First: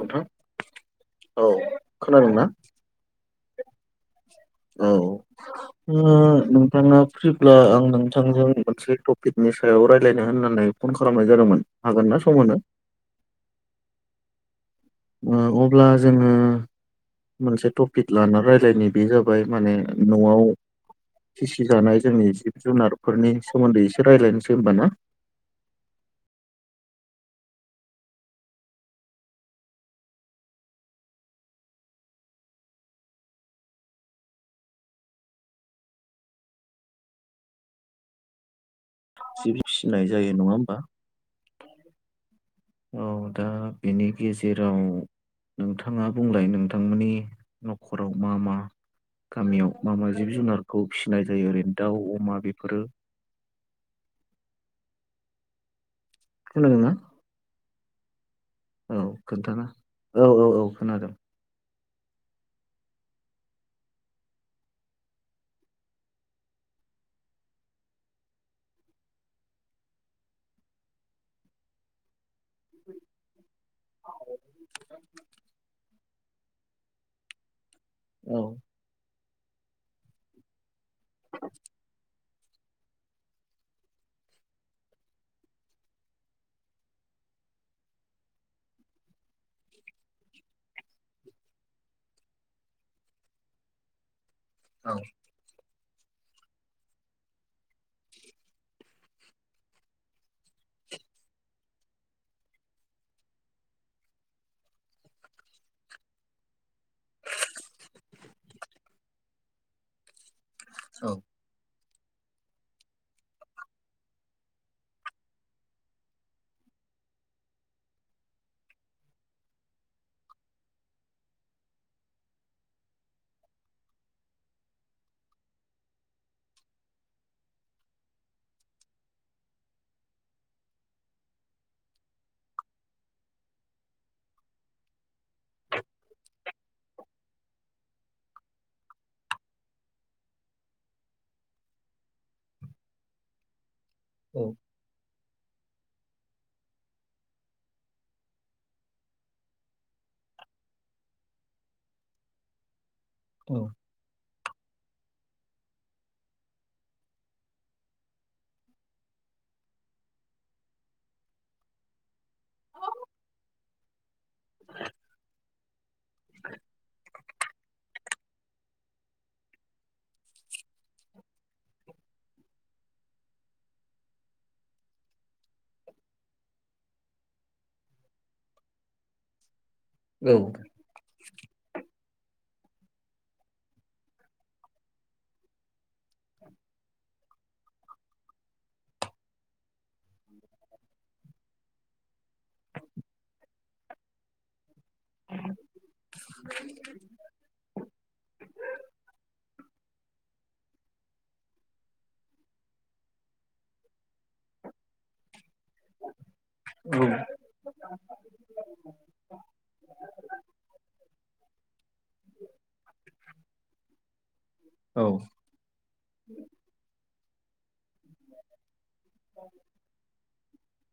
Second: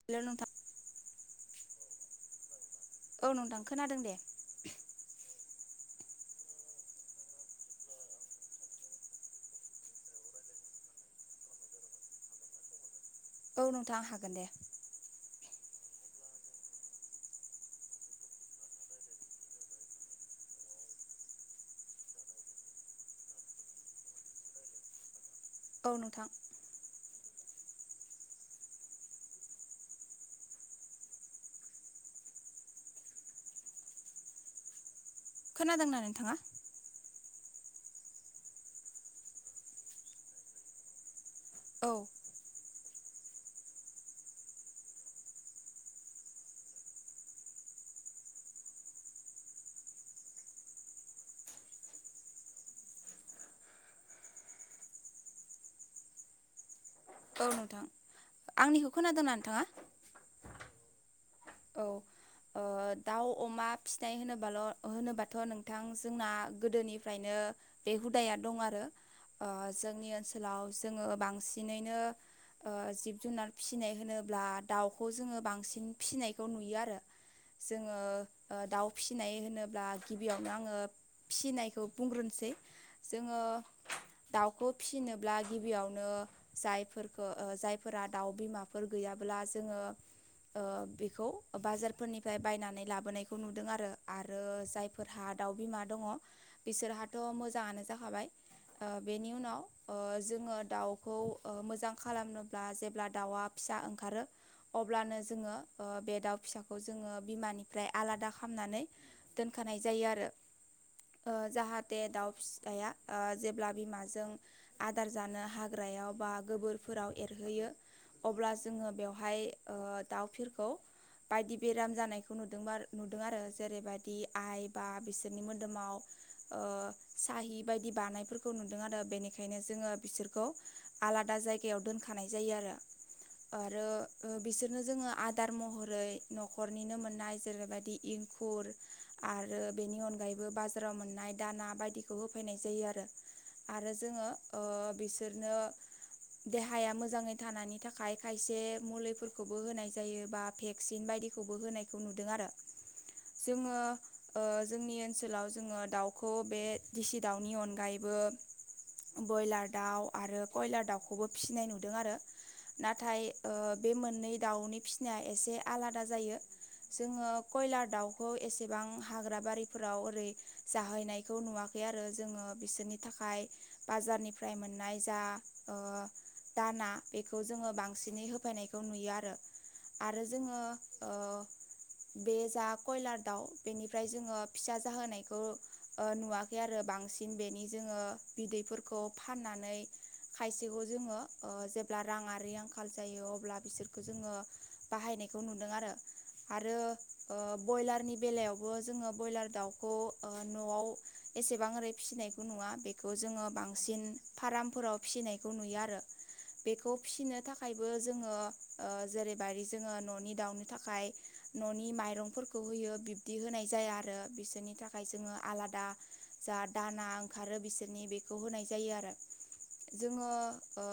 नोंथां औ खोनादोंना? औ नोंथां खोनादों दे। औ [inaudible] ओ नोंथाङा फ्रिब्ला आं नोंथांजों मोनसे टपिकनि सायाव रायज्लायनो होननानै फन खालामनाय जादोंमोन हागोन ना सम होनो? औ नोंथां हागोन दे ओ अब्ला जोङो मोनसे टपिक लाना रायलायनि बे जाबाय माने न'आव फिसि जानाय जोंनि जिब जुनारफोरनि सोमोन्दै एसे रायज्लायनोसै होमबा ना? औ नोंथां। खोनादोंना नोंथाङा? जि फिसिनाय जायो नङा होमबा? औ। औ दा बेनि गेजेराव नोंथाङा बुंलाय नोंथांमोननि न'खराव मा मा गामियाव मा मा जिब जुनारखौ फिसिनाय जायो ओरैनो दाउ अमा बेफोरो खोनादों ना? औ नोंथां आंनिखौ खोनादोंना खोन्थाना नोंथाङा? औ औ औ खोनादों। औ। ओ दाउ, अमा फिसिनाय होनोबाल' होनोबाथ' नोंथां जोंना गोदोनिफ्रायनो बे हुदाया दं आरो। ओ जोंनि ओनसोलाव जोङो बांसिनैनो ओ जिब-जुनार फिसिनाय होनोब्ला दाउखौ जोङो बांसिन फिसिनाय खौ नुयो आरो जोङो औ ओ दाउ फिसिनाय होनोब्ला गिबियावनो आङो फिसिनायखौ बुंग्रोनोसै जोङो दाउखौ फिसिनोब्ला गिबियावनो जायफोरखौ ओ जायफोरा दाउ बिमाफोर गैयाब्ला जोङो ओ बे खौ बाजार फोरनिफ्राय बायनानै लाबोनायखौ नुदों आरो। आरो औ जायफोरहा दाउ बिमा दङ' बिसोरहाथ' मोजाङानो जाखाबाय। ओ बेनि उनाव ओ जोङो दाउखौ ओ मोजां खालामनोब्ला जेब्ला दाउआ फिसा ओंखारो अब्लानो जोङो ओ बे दाउ फिसाखौ जोङो बिमानिफ्राय आलादा खालामनानै दोनखानाय जायो आरो। औ। ओ जाहाथे दाउ फिसाया ओ जेब्ला बिमाजों आदार जानो हाग्रायाव बा गोबोरफोराव एरहैयो अब्ला जोङो बेवहाय ओ दाउफिरखौ बायदि बेराम जानायखौ नुदोंबा नुदों आरो‌ जेरैबायदि आइ बा बिसोरनि मोदोमाव ओ साहि बायदि बानायफोरखौ नुदों आरो बेनिखायनो जोङो बिसोरखौ आलादा जायगायाव दोनखानाय जायो आरो। आरो ओ बिसोरनो जोङो आ दार महरै न'खरनिनो मोननाय जेरैबायदि इंखुर आरो बेनि अनगायैबो बा जाराव मोननाय दाना बायदिखौ होफैनाय जायो आरो। आरो जोङो औ ओ बि सोरनो देहाया मोजाङै थानायनि थाखाय खायसे मुलिफोरखौबो होनाय जायो बा भेक्सिन बायदिखौबो होनायखौ नुदों आरो। औ जोङो ओ जोंनि ओनसोलाव जोङो दाउखौ बे दिसि दाउनि अनगायैबो बयलार दाउ आरो कयलार दाउखौबो फिसिनाय नुदों आरो। नाथाय ओ बे मोननै दाउ फिसिनाया एसे आलादा जायो। जोङो कयलार दाउखौ एसेबां हाग्रा बारिफोराव ओरै जाहैनायखौ नुवा खै आरो जोङो बिसोरनि थाखाय बाजारनिफ्राय मोननाय जा ओ दाना बेखौ जोङो बांसिनै होफैनायखौ नुयो आरो। आरो औ जोङो ओ बे जा कयलार दाउ बेनिफ्राय जोङो फिसा जाहोनायखौ ओ नुवाखै आरो। बांसिन बेनि जोङो बिदैफोरखौ फाननानै खायसेखौ जोङो ओ जेब्ला राङारि आंखाल जायो अब्ला बिसोरखौ जोङो बाहायनायखौ नुदों आरो। आरो ओ बयलारनि बेलायावबो जोङो ब्रयलार दाउखौ ओ न'आव एसेबां ओरै फिसिनायखौ नुवा बेखौ जोङो बांसिन फाराम फोराव फिसिनायखौ नुयो आरो। बेखौ फिसिनो थाखायबो जोङो ओ जेरै बायदि जोङो न'नि दाउनो थाखाय न'नि माइरंफोरखौ होयो बिब्दि होनाय जाया आरो बिसोरनि थाखाय औ जोङो आलादा जा दाना ओंखारो बिसोरनि बेखौ होनाय जायो आरो। जोङो ओ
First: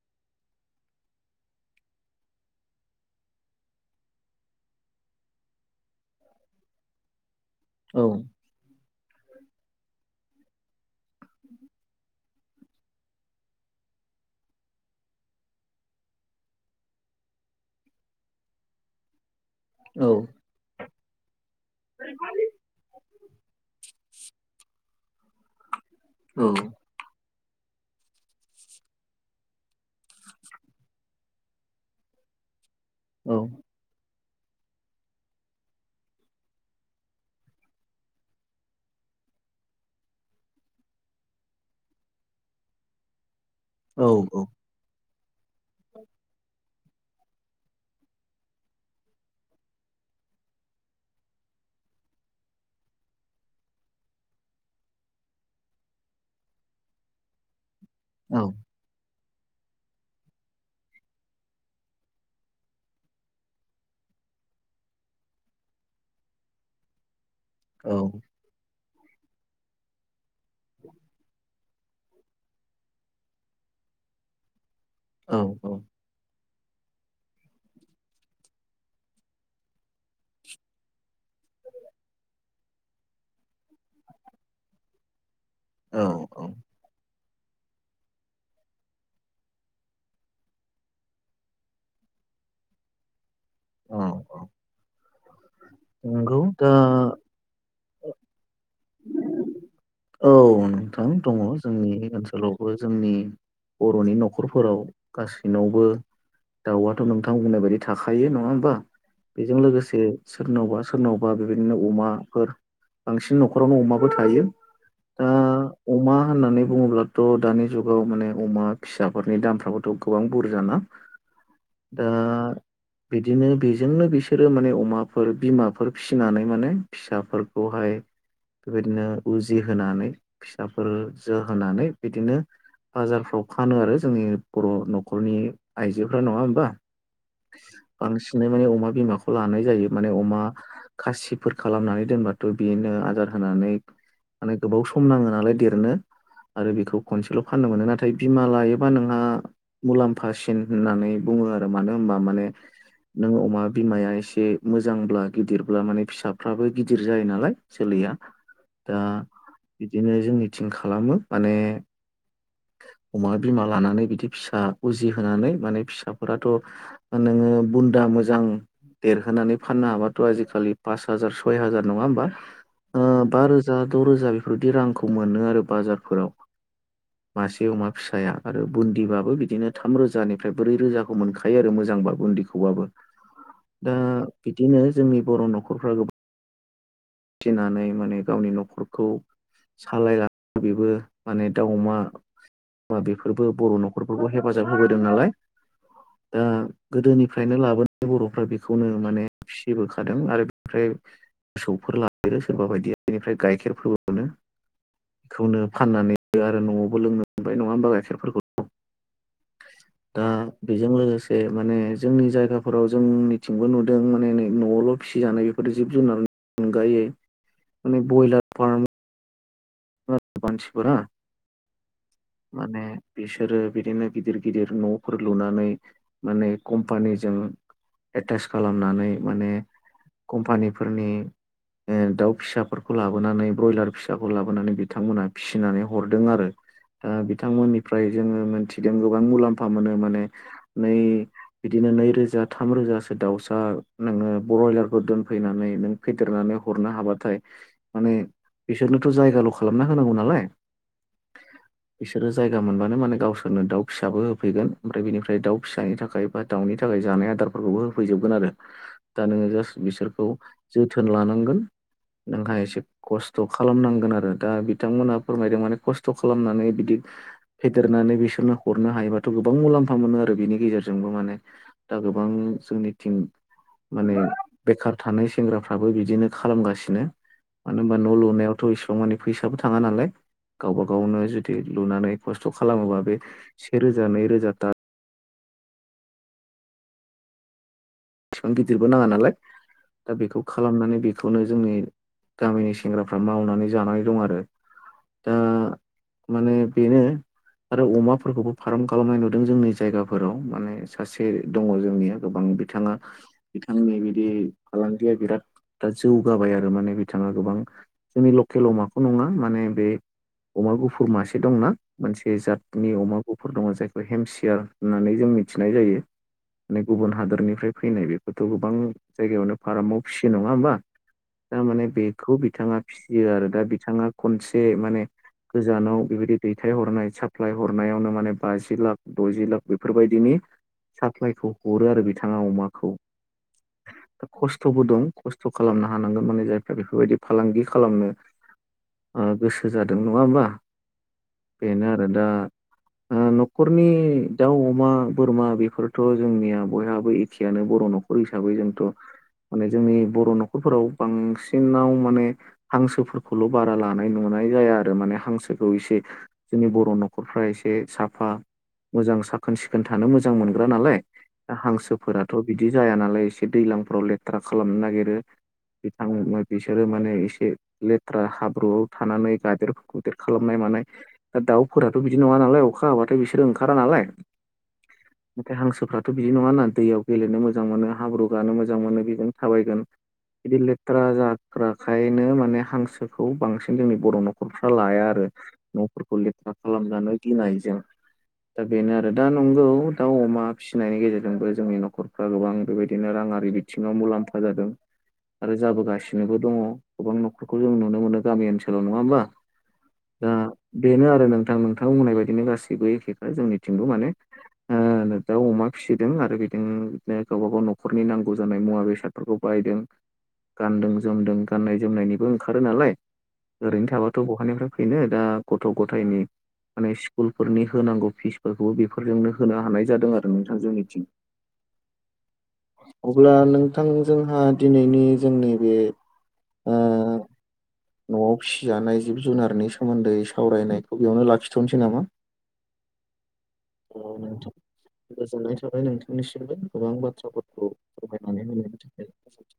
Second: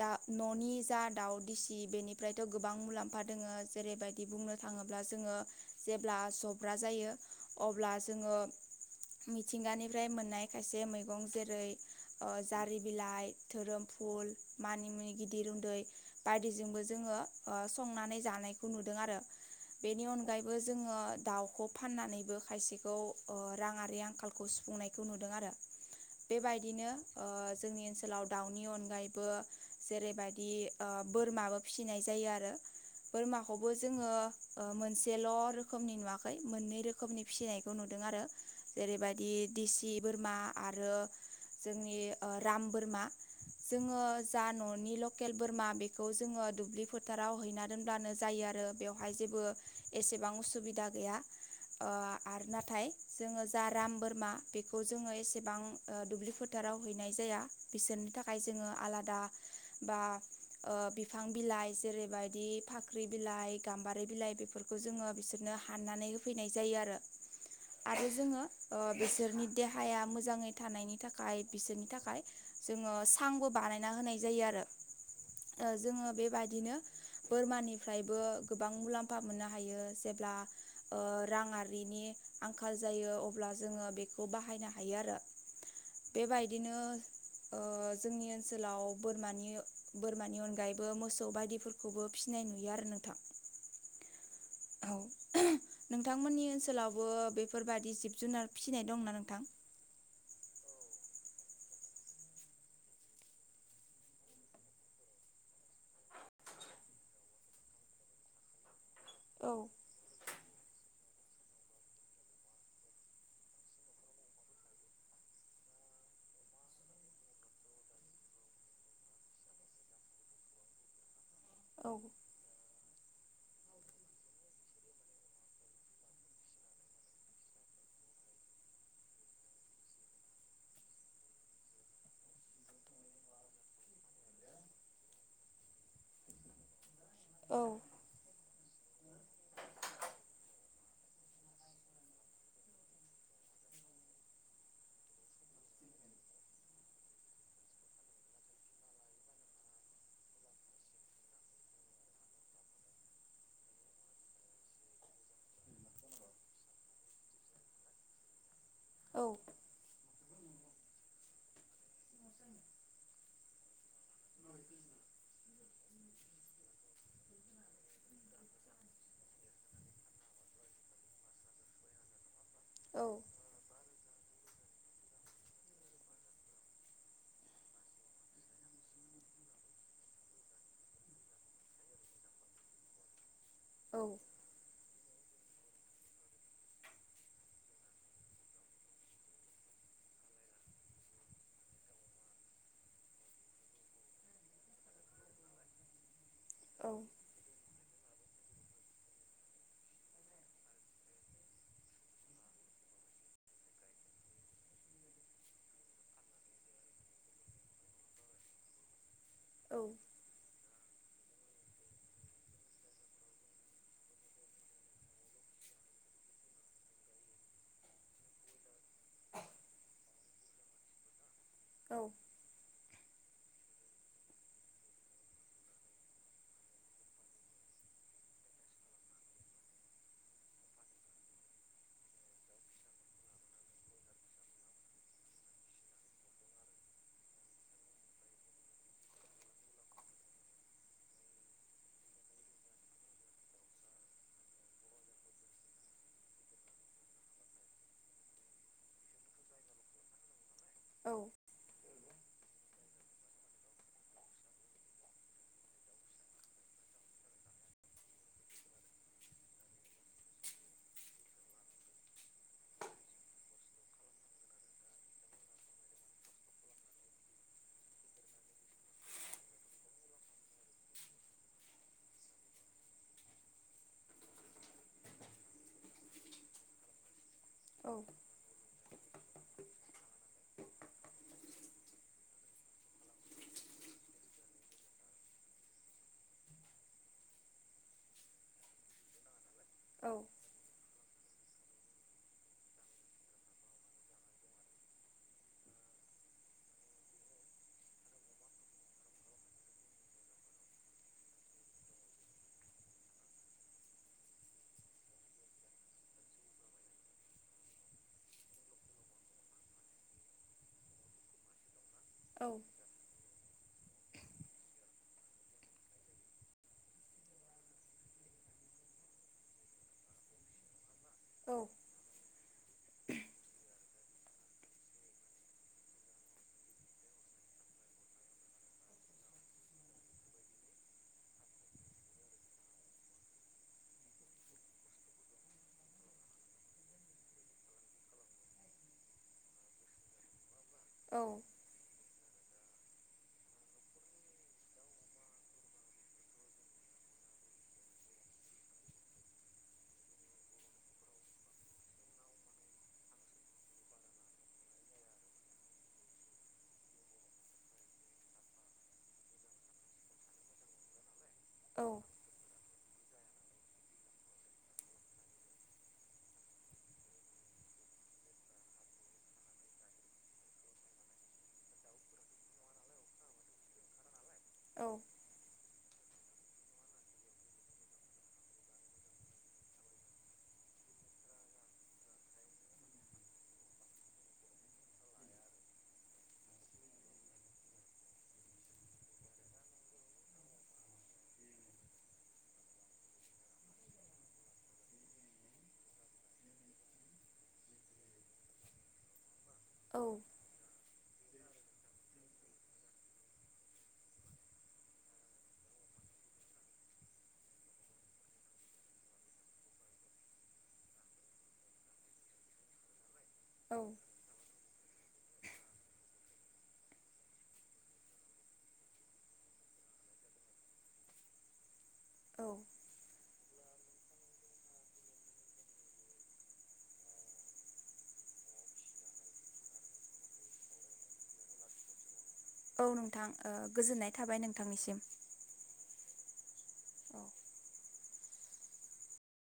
दा न'नि जा दाउ दिसि बेनिफ्राय थ' गोबां मुलाम्फा दोङो जेरैबायदि बुंनो थाङोब्ला जोङो जेब्ला जब्रा जायो अब्ला औ जोङो मिथिंगानिफ्राय मोननाय खायसे मैगं जेरै ओ जारि बिलाइ, धोरोम फुल, मानिमुनि गिदिर उन्दै बायदिजोंबो जोङो ओ संनानै जानायखौ नुदों आरो। बेनि औ अनगायै बो जोङो दाउखौ फाननानैबो खायसेखौ ओ राङारि आंखालखौ सुफुंनायखौ नुदों आरो। [inaudible] बेबायदिनो ओ जोंनि ओनसोलाव दाउनि अनगायैबो जेरैबायदि ओ बोरमाबो फिसिनाय जायो आरो बोरमाखौ बो जोंङो ओ मोनसेल' रोखोमनि नुवाखै मोननै रोखोमनि फिसिनायखौ नुदों आरो। जेरैबायदि दिसि बोरमा आरो जोंनि ओ राम बोरमा जोंङो जा न'नि लकेल बोरमा बेखौ जोंङो दुब्लि फोथाराव हैना दोनब्लानो जायो आरो बेवहाय जेबो एसेबां उसुबिदा गैया। ओ आरो नाथाय जोङो जा राम बोरमा बेखौ जोङो एसेबां ओ दुब्लि फोथाराव हैनाय जाया बिसोर थाखाय जोङो आलादा बा ओ बिफां बिलाइ जेरैबायदि फाख्रि बिलाइ गाम्बारि बिलाइ बेफोरखौ जोङो बिसोरनो हाननानै होफैनाय जायो आरो। आरो जोङो ओ बिसोरनि देहाया मोजाङै थानायनि थाखाय बिसोरनि थाखाय जोंङो सांबो बानायना होनाय जायो आरो औ ओ जोंङो बेबादिनो बोरमानिफ्रायबो गोबां मुलाम्फा मोननो हायो जेब्ला ओ रांआरिनि आंखाल जायो अब्ला जोंङो बेखौ बाहायनो हायो आरो। औ औ बेबायदिनो ओ जोंनि ओनसोलाव बोरमानि बोरमानि खौबो फिनाय नुयो आरो नोंथां। औ [unintelligible] नंगौ नोंथांमोननि दा ओनसोलावबो बेफोरबादि जिब जुनार फिसिनाय दंना नोंथां? औ नोंथां दङ जोंनि ओनसोलावबो जोंनि बर'नि न'खरफोराव गासैनावबो दाउआथ' नोंथां बुंनाय बायदि थाखायो नङा होमबा औ बेजों लोगोसे सोरनावबा सोरनावबा बेबायदिनो अमाफोर बांसिन न'खरावनो अमाबो थायो। दा अमा होननानै बुङोब्लाथ' दानि जुगाव माने अमा फिसाफोरनि दामफ्राबोथ' गोबां बुरजाना? औ दा बिदिनो बेजोंनो बि फिसाफोरखौहाय बेबायदिनो उजि होनानै फिसाफोर जो होनानै बिदिनो बाजारफ्राव फानो आरो जोंनि बर' न'खरनि आइजोफ्रा नङा होमबा? औ। बांसिनै माने अमा बिमाखौ लानाय जायो माने अमा खासिफोर खालामनानै दोनबाथ' बेनो आदार होनानै माने गोबाव सम नांङो नालाय देरनो। आरो बेखौ खनसेल' फाननो मोनो नाथाय बिमा लायोबा नोंहा मुलाम्फासिन होननानै बुङो आरो मानो होनबा माने नों अमा बिमाया एसे मोजांब्ला गिदिरब्ला माने फिसाफ्राबो गिदिर जायो नालाय। जोलैया दा औ बिदिनो जोंनिथिं खालामो माने अमा बिमा लानानै बिदि फिसा उजिहोनानै माने फिसाफोराथ' नोंङो बुन्दा मोजां देरहोनानै फाननो हाबाथ' आजिखालि पास हाजार सय हाजार नङा होमबा? ओ औ बा रोजा द' रोजा बेफोरबादि रांखौ मोनो आरो बा मासे अमा फिसाया आरो बुन्दिबाबो बिदिनो थाम रोजानिफ्राय ब्रै रोजाखौ मोनखायो आरो मोजांबा बुन्दिखौ। होवाबो दा औ बिदिनो जोंनि बर' न'खरफ्रा गोबां थिनानै माने गावनि न'खरखौ सालायगा बेबो माने दाउ अमा बा बेफोरबो बर' न'खरफोरखौ हेफाजाब होबोदों नालाय दा औ गोदोनि फ्रायनो लाबोनाय बर'फ्रा बेखौनो माने फिसिबोखादों आरो बेफ्राय फिसौफोर ला बि सोरबा बायदि बेनिफ्राय गाइखेर फोरबो मोननो। खौनो फाननानै आरो न'आवबो लोंनो मोनबाय नङा होमबा गाइखेरफोरखौ। औ। दा बेजों लोगोसे माने जोंनि जायगाफोराव जिब जुनार नि अनगायै माने बयलार बसिपुरा औ। माने बिसोरो बिदिनो गिदिर गिदिर न'फोर लुनानै माने कम्पानिजों एटाच खालामनानै माने कम्पानिफोरनि ओ दाउ फिसाफोरखौ लाबोनानै ब्रयलार फिसाखौ लाबोनानै बिथांमोनहा फिसिनानै हरदों आरो। ओ बिथांमोननिफ्राय जोङो मोनथिगोन गोबां मुलाम्फा मोनो माने नै बिदिनो नैरोजा थाम रोजासो दाउसा नोङो ब्रयलारखौ दोनफैनानै नों फेदेरनानै हरनो हाबाथाय माने बिसोरनोथ' जायगाल' खालामना होनांगौ नालाय। औ बिसोरो जायगा मोनबानो माने गावसोरनो दाउ फिसाबो होफैगोन ओमफ्राय बिनिफ्राय दाउ फिसानि थाखाय। बा दाउनि थाखाय जानाय आदारफोरखौबो होफैजोबगोन आरो दा नोङो जास्ट बिसोरखौ जोथोन लानांगोन नोंहा एसे खस्थ' खालामनांगोन आरो। दा बिथांमोनहा फोरमायदों माने खस्थ' खालामनानै बिदि फेदेरनानै बिसोरनो हरनो हायोबाथ' गोबां मुलाम्फा मोनो आरो बिनि गेजेरजोंबो माने दा गोबां जोंनि थिं माने बेखार थानाय सेंग्राफ्राबो बिदिनो खालामगासिनो। मानो होनोमबा न' औ लुनायावथ' इसेबां मानि फैसाबो थाङा नालाय गावबा गावनो जुदि लुनानै खस्थ' खालामोबा बे से रोजा नै रोजा दा बिसेबां गिदिरबो नाङा नालाय दा बेखौ खालामनानै बेखौनो जोंनि गामिनि सेंग्राफ्रा मावनानै जानानै दं आरो। दा माने बेनो आरो अमाफोरखौबो फार्म खालामनाय नुदों जोंनि जायगाफोराव माने सासे दङ जोंनिया। गोबां बिथाङा बिथांनि बिदि फालांगिया बिराद दा जौगाबाय आरो माने बिथाङा गोबां। जोंनि लकेल अमाखौ नङा माने बे अमा गुफुर मासे दंना? मोनसे औ औ जातनि अमाखौ फोर दङ जायखौ हेमसियार होननानै जों मिथिनाय जायो म गुबुन हादोरनिफ्राय‌ फैनाय बेखौथ' गोबां जायगायावनो फारामाव फिसियो नङा होमबा थारमाने बे खौ बिथाङा फिसियो आरो दा बिथाङा खनसे माने गोजानाव बेबायदि दैथाय हरनाय साप्लााय हरनायावनो माने बाजि लाख दजि लाख बेफोरबायदिनि साप्लाइखौ हरो आरो बिथाङा अमाखौ खस्थ'बो दं खस्थ' खालामनो हानांगोन माने जायफ्रा बेफोरबायदि फालांगि खालामनो ओ गोसो जादों नङा होमबा? औ। बेनो आरो दा ओ न'खरनि दाउ अमा बोरमा बेफोरथ' जोंनिया बयहाबो। बखियानो बर' न'खर हिसाबै जोंथ' माने जोंनि बर' न'खरफोराव बांसिनाव माने हांसोफोरखौल' बारा लानाय नुनाय जाया आरो माने हांसोखौ इसे जोंनि बर' न'खरफ्रा एसे साफा मोजां साखोन सिखोन थानो मोजां मोनग्रा नालाय दा हांसो फोरथ' बिदि जाया नालाय एसे दैजलांफोराव लेथ्रा खालामनो नागिरो। बिथां बिसोरो माने एसे लेथ्रा हाब्रुआव थानानै गादेर गुदेर खालामनाय मानाय दा दाउफोराथ' बिदि नङा नालाय अखा हाब्लाथाय बिसोरो ओंखारा नालाय औ। नाथाय हांसोफ्राथ' बिदि नङाना दैयाव गेलेनो मोजां मोनो हाब्रु गानो मोजां मोनो बेजों थाबायगोन। बिदि लेथ्रा जाग्राखायनो माने हांसोखौ बांसिन जोंनि बर' न'खरफ्रा लाया आरो। न'फोरखौ लेथ्रा खालामनानै गिनायजों। दा बेनो आरो दा नंगौ दाउ अमा फिसिनायनि गेजेरजोंबो जोंनि नखरफ्रा गोबां बेबायदिनो राङारि बिथिङाव मुलाम्फा जादों। आरो जाबोगासिनोबो दङ गोबां न'खरखौ जों नुनो मोनो गामि ओनसोलाव नङा होमबा? औ। दा बेनो आरो नोंथां नोंथां बुंनाय बायदिनो गासैबो एखेखौ जोंनिथिंबो माने ओ दाव अमा फिसिदों आरो बे बि बिनो गावबागाव न'खरनि नांगौ जानाय मुवा बेसादफोरखौ बायदों। गानदों जोमदों गाननाय जोमनायनिबो ओंखारो नालाय। ओरैनो थाबा गथ' गहानिफ्राय फैनो दा गथ' गथायनि माने स्कुलफोरनि होनांगौ फिसफोरखौबो बेफोरजोंनो होनो हानाय जादों आरो नोंथां जनिथिं। औ। अब्ला नोंथां जोंहा दिनैनि जोंनि बे ओ न'आव फिसिजानाय जिब जुनारनि सोमोन्दै सावरायनायखौ बेयावनो लाखिथ'नोसै नामा। औ नोंथां औ गोजोननाय ओ थाबाय नोंथां नोंथांनिसिम। गोजोननाय थाबाय नोंथांनिसिमबो गोबां औ बाथ्राफोरखौ फोरमायनानै होननायनि थाखाय गोजोनथों।